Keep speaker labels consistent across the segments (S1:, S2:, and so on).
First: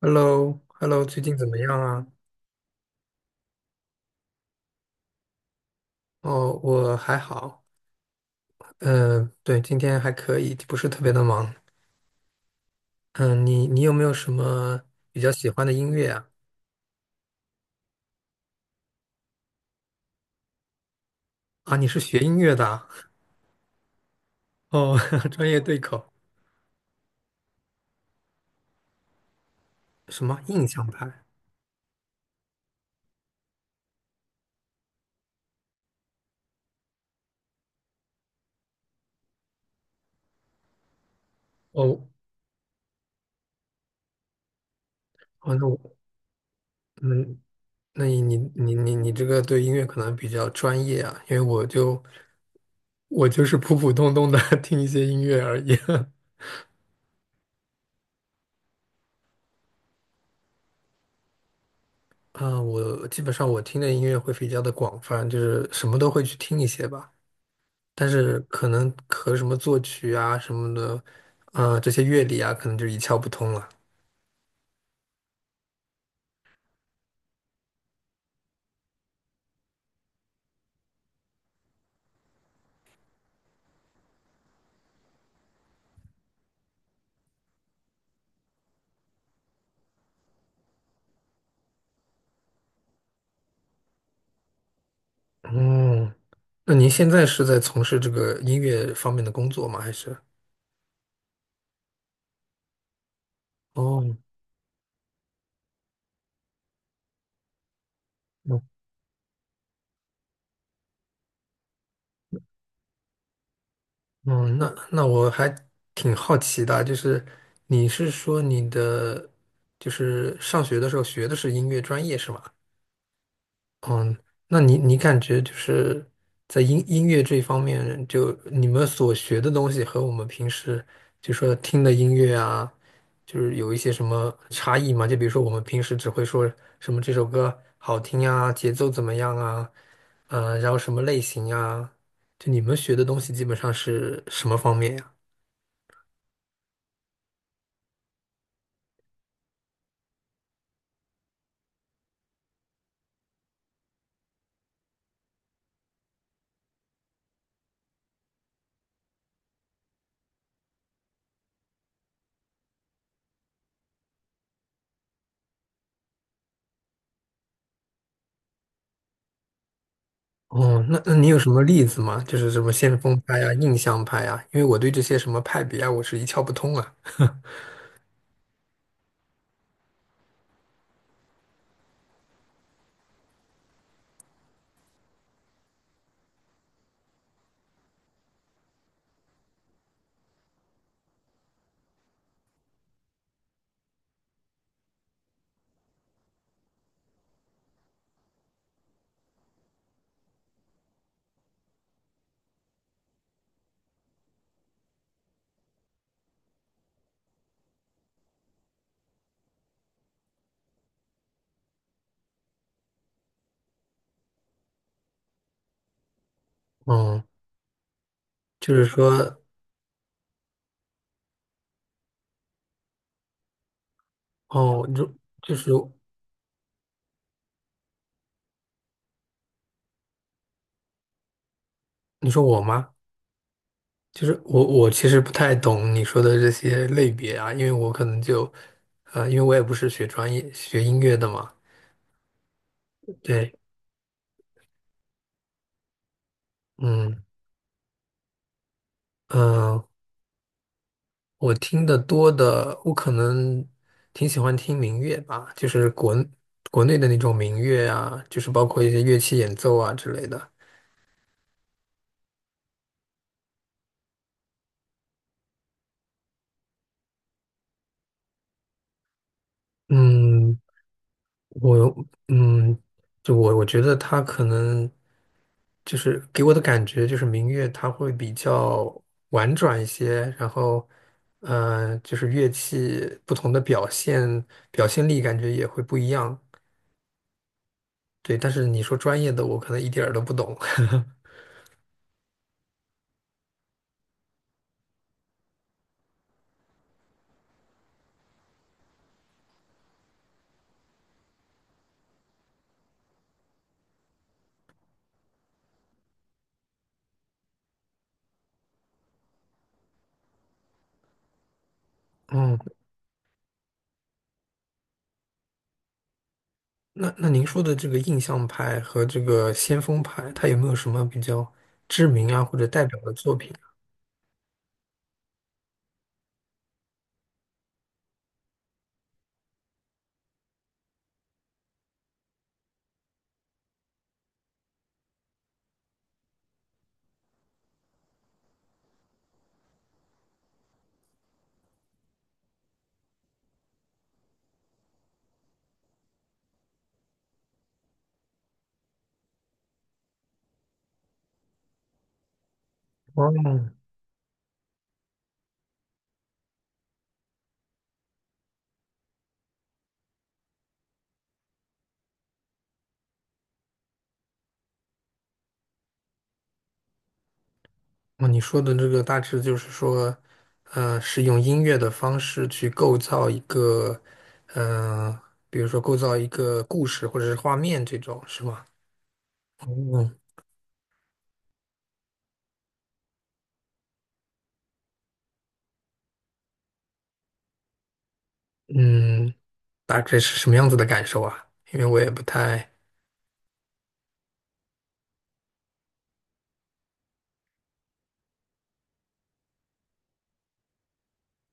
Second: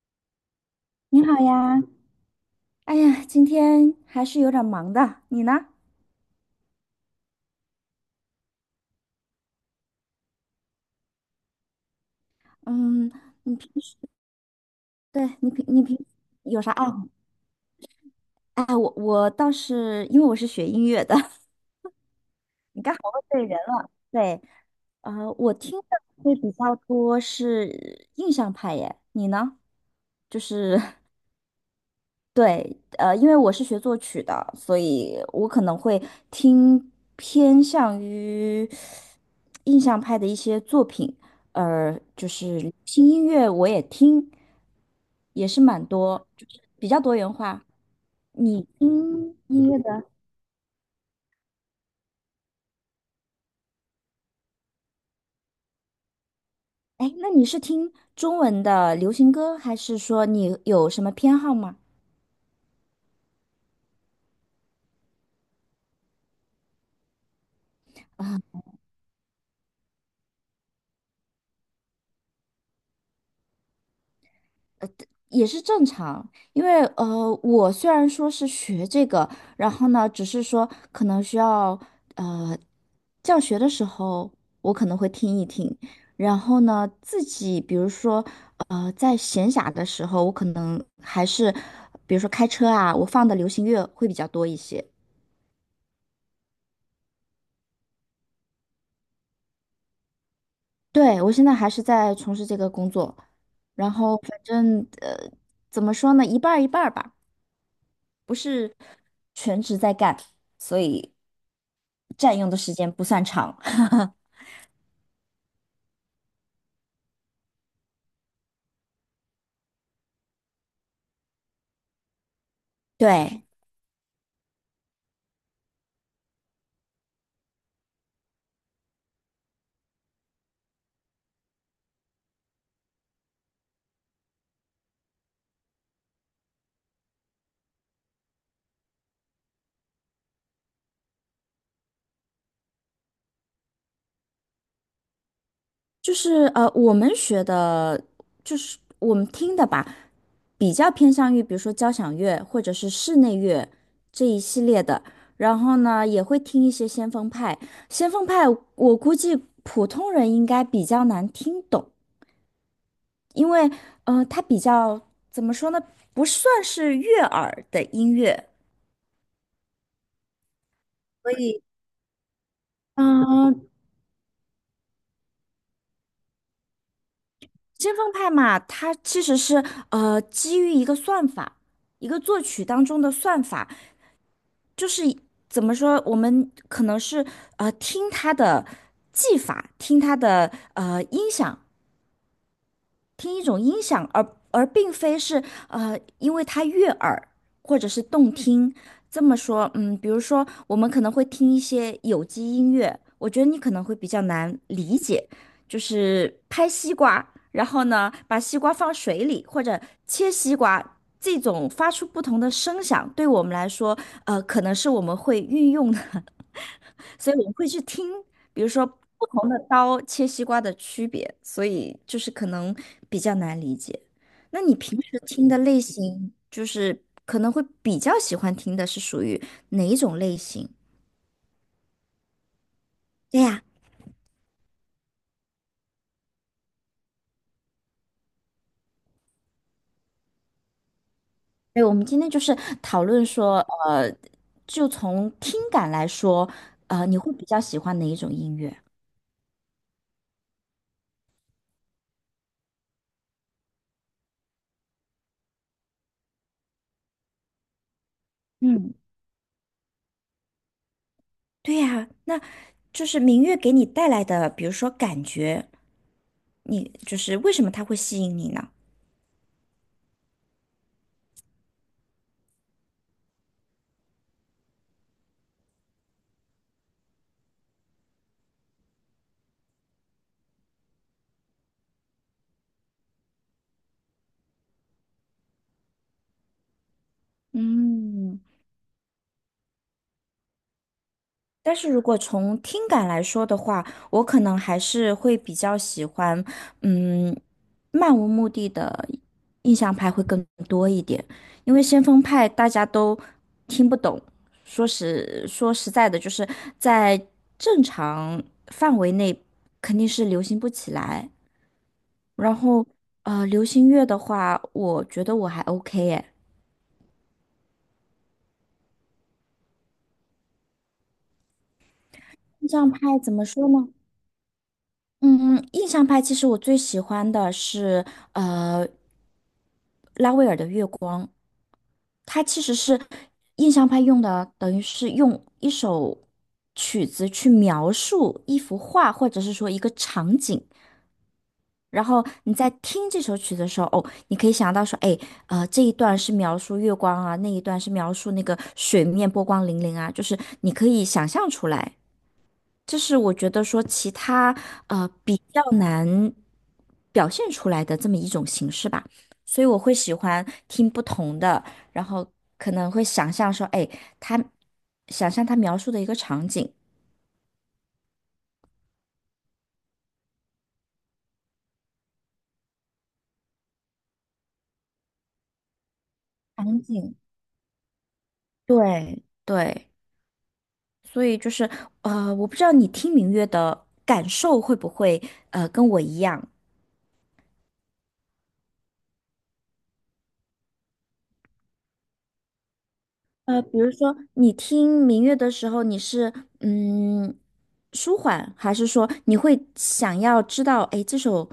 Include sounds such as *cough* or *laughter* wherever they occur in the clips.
S1: Hello,Hello，最
S2: 你好
S1: 近怎么样
S2: 呀，
S1: 啊？
S2: 哎呀，今天还是有点忙的，你呢？
S1: 哦，我还好，嗯、对，今天还可以，不是特别的忙。
S2: 嗯，
S1: 嗯、
S2: 你
S1: 你
S2: 平
S1: 你有
S2: 时，
S1: 没有什么比较
S2: 对，
S1: 喜
S2: 你平
S1: 欢的
S2: 你
S1: 音
S2: 平时
S1: 乐啊？
S2: 有啥爱好？哎，我倒是因为我是学音乐的，*laughs*
S1: 啊，你是学音乐的
S2: 你
S1: 啊。
S2: 刚好问对人了。对，
S1: *laughs* 哦，*laughs* 专
S2: 我
S1: 业
S2: 听
S1: 对
S2: 的
S1: 口。
S2: 会比较多是印象派耶，你呢？
S1: 什
S2: 就
S1: 么印
S2: 是
S1: 象
S2: *laughs*
S1: 派？
S2: 对，因为我是学作曲的，所以我可能会听偏向于印象派的一些作品，
S1: 哦。
S2: 就是新音乐我也听，也
S1: 哦，
S2: 是
S1: 那我，
S2: 蛮多，就是比较多元
S1: 嗯，
S2: 化。
S1: 那你你
S2: 你
S1: 你你你这
S2: 听
S1: 个对
S2: 音
S1: 音
S2: 乐
S1: 乐可
S2: 的，
S1: 能比较专业啊，因为我就是普普通通的 *laughs* 听一些音乐而已。*laughs*
S2: 哎，那你是听中文的流行歌，还是说你有什么偏好吗？
S1: 啊，我基本上我听的音乐会比较的广泛，就是什么都会去听一些吧。但是可能和什么作曲啊什么的，啊、这些乐理啊，可能就一窍不通了。
S2: 也是正常，因为我虽然说是学这个，然后呢，只是说可能需要呃，教学的时候我可能会听一听，然后呢，自己比如说在闲暇的时候，我可能还是比如说开车啊，我放的流行乐会比较多一些。
S1: 嗯，那您现在是在从事这个音乐方面的工作吗？还是？
S2: 对，我现在还是在从事这个工作，然
S1: 哦。
S2: 后反正怎么说呢，一半儿一半儿吧，不
S1: 嗯。
S2: 是。所以。占用的时间不算长。*laughs*
S1: 那我还挺好奇的，就是你是说你的就是上学的时候学的是音乐专业是吗？
S2: 对，
S1: 那你你感觉就是在音乐这一方面，就你们所学的东西和我们平时就说听的音乐啊，就是有一些什么差异吗？就比如说我们平时只会说什么这首歌好听啊，节奏怎么样啊，然后什么类型啊，就你们学的东西基本上是什么方面呀？
S2: 就是我们学的，就是我们听的吧，比较偏向于比如说交响乐或者是室内乐这一系列的。然后呢，也会听一些先锋派。先锋派，我估计普通人应该比较难听懂，因为它比较怎么说呢，不算是悦耳的音乐。
S1: 哦，那那你
S2: 所
S1: 有什么
S2: 以，
S1: 例子吗？就是什么先锋
S2: 嗯，
S1: 派啊、印象派啊，因为我对这些什么派别啊，我是一窍不通啊。*laughs*
S2: 先锋派嘛，它其实是基于一个算法，一个作曲当中的算法，就是怎么说，我们可能是听它的技法，听它的音响，听一种音响，而并非是因为它悦耳或者是动听。这么说，嗯，比如说我们可能会听一些有机音乐，我觉得你可能会比较难理解，就是拍西瓜，然后呢把西瓜放水里或者切西瓜，这种发出不同的声响，对我们来说，可能是我们会运用的
S1: 嗯，
S2: 所以我们会去听，比如
S1: 就是
S2: 说不
S1: 说，
S2: 同的刀切西瓜的区别，所以就是可能比较难理解。那你
S1: 哦，你
S2: 平
S1: 说
S2: 时听
S1: 就
S2: 的
S1: 是
S2: 类型，就是可能会比较喜欢听的是属于哪一种类型？
S1: 你说我吗？
S2: 对呀，
S1: 就是我，我其实不太懂你说的这些类别啊，因为我可能就，因为我也不是学专业学音乐的嘛。
S2: 对，我们今天就是讨论
S1: 对。
S2: 说，呃，就从听感来说，你
S1: 嗯
S2: 会比较喜欢哪一种音乐？
S1: 嗯，呃我听得多的，我可能挺喜欢听民乐吧，就是国内的那种民乐啊，就是包括一
S2: 嗯，
S1: 些乐器演奏啊之类的。
S2: 对呀，那就是民乐给你带来的，比如说感觉，你就是为什么它会吸引你呢？
S1: 嗯，我嗯，就我觉得他可能。就是给我的感觉就是民乐它会比较婉转一些，然后，就是乐器不同的表现力感觉也会不一样。对，
S2: 嗯。
S1: 但是你说专业的，我可能一点儿都不懂。*laughs*
S2: 但是如果从听感来说的话，我可能还是会比较喜欢，嗯，漫无目的的印象派会更多一点，因为先锋派大家都听不懂，说实在的，就是在正常范围内肯定是流行不起来。然
S1: 嗯，
S2: 后，流行乐的话，我觉得我还 OK 诶。
S1: 那那您说的这个印象派和这个先锋派，它有没有什么比较知名啊或者
S2: 印
S1: 代
S2: 象
S1: 表的
S2: 派怎
S1: 作
S2: 么
S1: 品？
S2: 说呢？嗯，印象派其实我最喜欢的是呃拉威尔的《月光》，它其实是印象派用的，等于是用一首曲子去描述一幅画或者是说一个场景，然后你在听这首曲子的时候，哦，你可以想到说，哎，这一段是描述月光啊，那一段是描述那个水面波光粼粼啊，就是你可以想象出来。这是我觉
S1: 哦，
S2: 得说其他比较难表现出来的这么一种形式吧，所以我会喜欢听不同的，然后可能会想象说，哎，他想象他描述的一个场景，
S1: 那你说的这个大致就是说，是用音乐的方式去构造一个，呃，比如说构造一个
S2: 场
S1: 故事
S2: 景，
S1: 或者是画面这种，是吗？
S2: 对对，
S1: 嗯。
S2: 所以就是我不知道你听民乐的感受会不会跟我一样，
S1: 嗯，大致是什么样子的感受啊？因为我也不太，
S2: 比如说你听民乐的时候，你是嗯舒缓，还是说你会想要知道，哎，这首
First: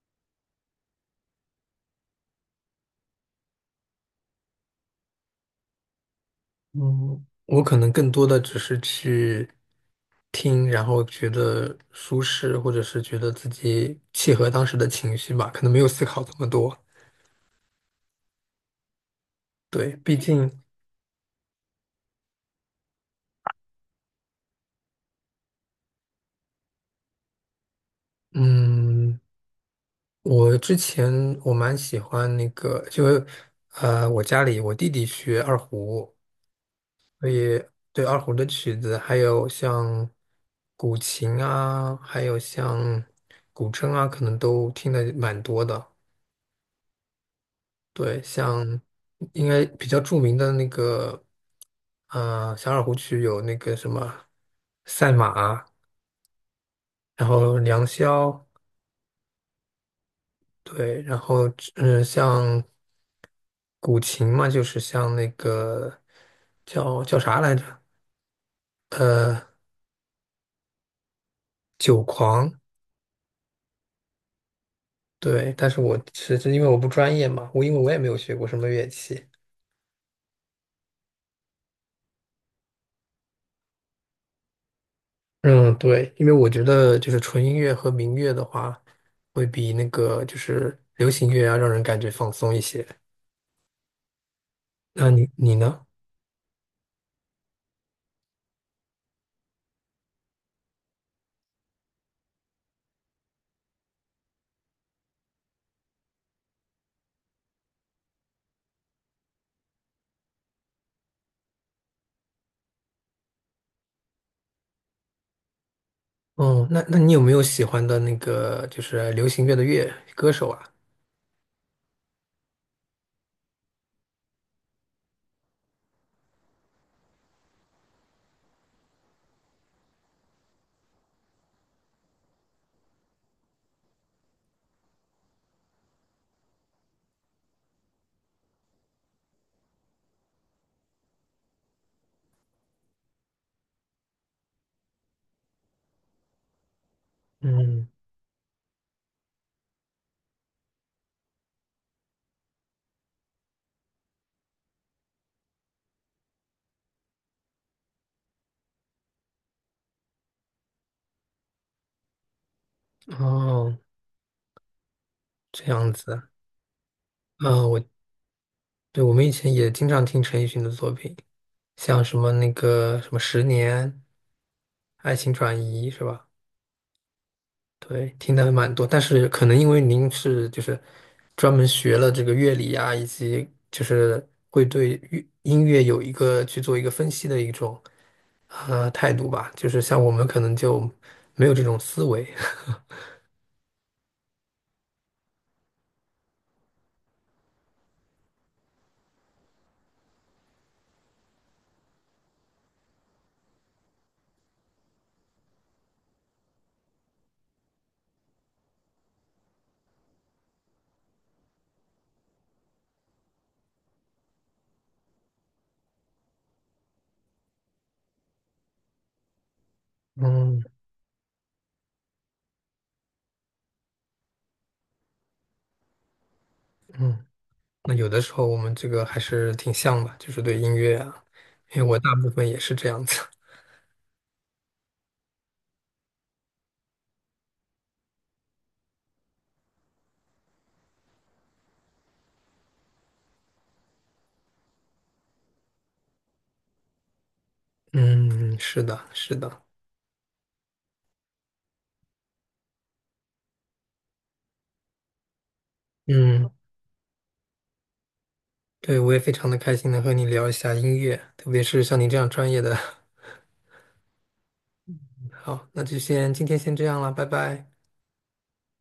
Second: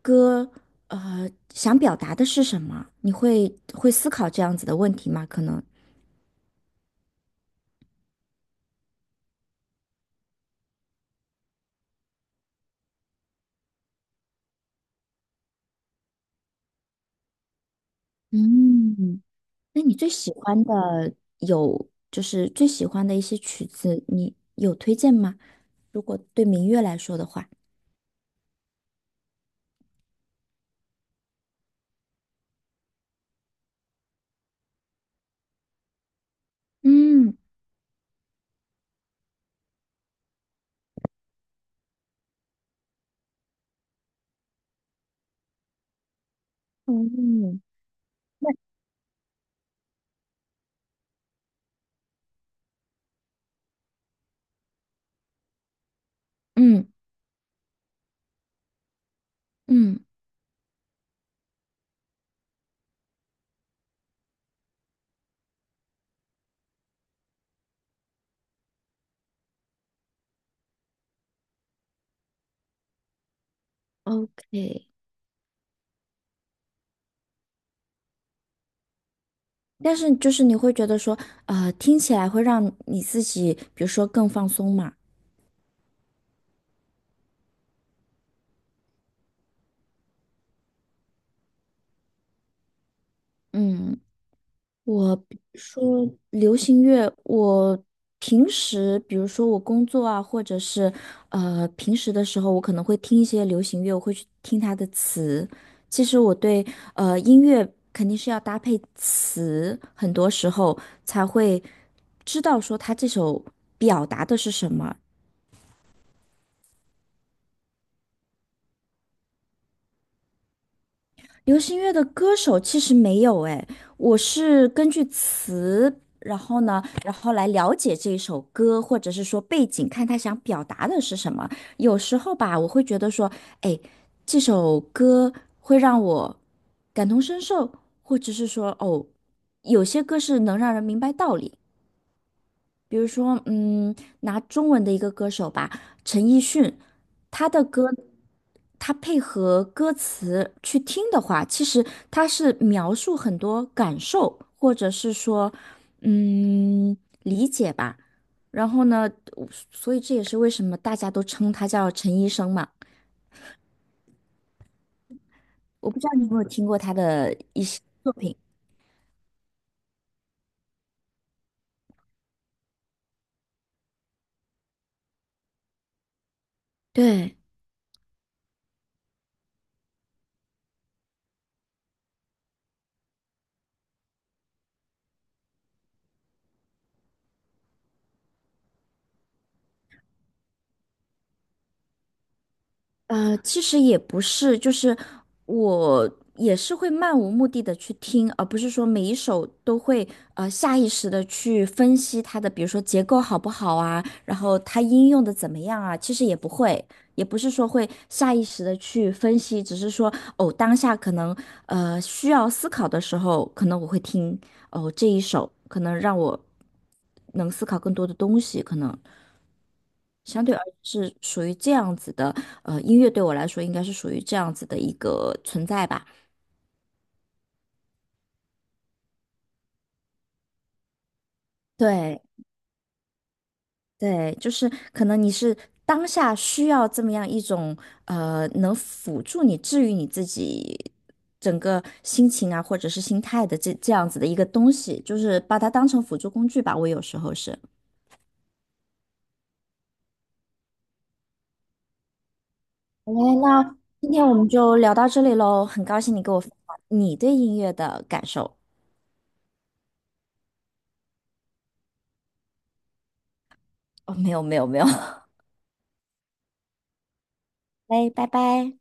S2: 歌呃想表达的是什么？你会会思考这样子的问题吗？可能，
S1: 嗯，我可能更多的只是去听，然后觉得舒适，或者是觉得自己契合当时的情绪吧，可能没有思考这么多。
S2: 嗯，那你
S1: 对，
S2: 最
S1: 毕
S2: 喜
S1: 竟，
S2: 欢的有就是最喜欢的一些曲子，你有推荐吗？如果对民乐来说的话，
S1: 嗯。我之前我蛮喜欢那个，我家里我弟弟学二胡，所
S2: 嗯
S1: 以对二胡的曲子，还有像古琴啊，还有像古筝啊，可能都听的蛮多的。
S2: 嗯
S1: 对，像应该比较著名的那个，小二胡曲有那个什么赛马，
S2: 嗯
S1: 然后良宵。
S2: 嗯
S1: 对，然后像古琴嘛，就是像那个叫叫啥来着？呃，酒狂。
S2: ，OK。
S1: 对，但是我其实因为我不专业嘛，我因为我也没有学过什么乐器。
S2: 但是就是你会觉得说，听起来会让你自己，比如说更放松嘛。
S1: 嗯，对，因为我觉得就是纯音乐和民乐的话，会比那个就是流行乐要让人感觉放松一些。
S2: 嗯，
S1: 那
S2: 我
S1: 你
S2: 比
S1: 你
S2: 如
S1: 呢？
S2: 说流行乐，我平时比如说我工作啊，或者是平时的时候，我可能会听一些流行乐，我会去听它的词。其实我对音乐肯定是要搭配词，很多时候才会知道说它这首表达的是什么，
S1: 哦，那那你有没有喜欢的那个就是流行乐的乐歌手啊？
S2: 流行乐的歌手其实没有哎，我是根据词，然后呢，然后来了解这一首歌，或者是说背景，看他想表达的是什么。有时候吧，我会觉得说，哎，这首歌会让我感同身受，或者是说，哦，有些歌是能让人明白道理，比如说，嗯，拿中文的一个歌手吧，陈奕迅，他的
S1: 嗯，
S2: 歌，他配合歌词去听的话，其实他是描述很多感受，或者是说，嗯，理解吧。然后呢，我所以这也是为什么大家都称他叫陈医生嘛。
S1: 哦，这
S2: 我
S1: 样
S2: 不知道你
S1: 子。
S2: 有没有听过他的一
S1: 嗯，
S2: 些
S1: 我
S2: 作品。
S1: 对我们以前也经常听陈奕迅的作品，像什么那个什么《十年》《爱情转移》是吧？
S2: 对。
S1: 对，听的还蛮多，但是可能因为您是就是专门学了这个乐理啊，以及就是会对乐音乐有一个去做一个分析的一种态度吧，就是像我们可能就没有这种思维。*laughs*
S2: 其实也不是，就是我也是会漫无目的的去听，而不是说每一首都会下意识的去分析它的，比如说结构好不好啊，然后它应用的怎么样啊，其实也不会，也不是说会下意识的去分析，只是说哦，当下可能需要思考的时候，可能我会听哦这一首，可能让我能思考更多的东西，可能。相对
S1: 嗯
S2: 而言是属于这样子的，音乐对我来说应该是属于这样子的一个存在吧。
S1: 嗯，那有的时候我们这个还是挺像的，就是对音乐啊，因为我大
S2: 对
S1: 部分也是这样子。
S2: 对，就是可能你是当下需要这么样一种能辅助你治愈你自己整个心情啊，或者是心态的这样子的一个东西，就是把它当成辅助工具吧。我有时候是。
S1: 嗯，是的，是的，
S2: 好嘞，那今天我们就聊到这里喽，很高兴你跟我
S1: 嗯，
S2: 分享你对音乐的感受。
S1: 对，我也非常的开心能和你聊一下音乐，特别是像你这样专业的。
S2: 哦，没有没有没有，*laughs*
S1: *laughs* 好，那就先今天先这样了，拜拜。
S2: 哎，拜拜。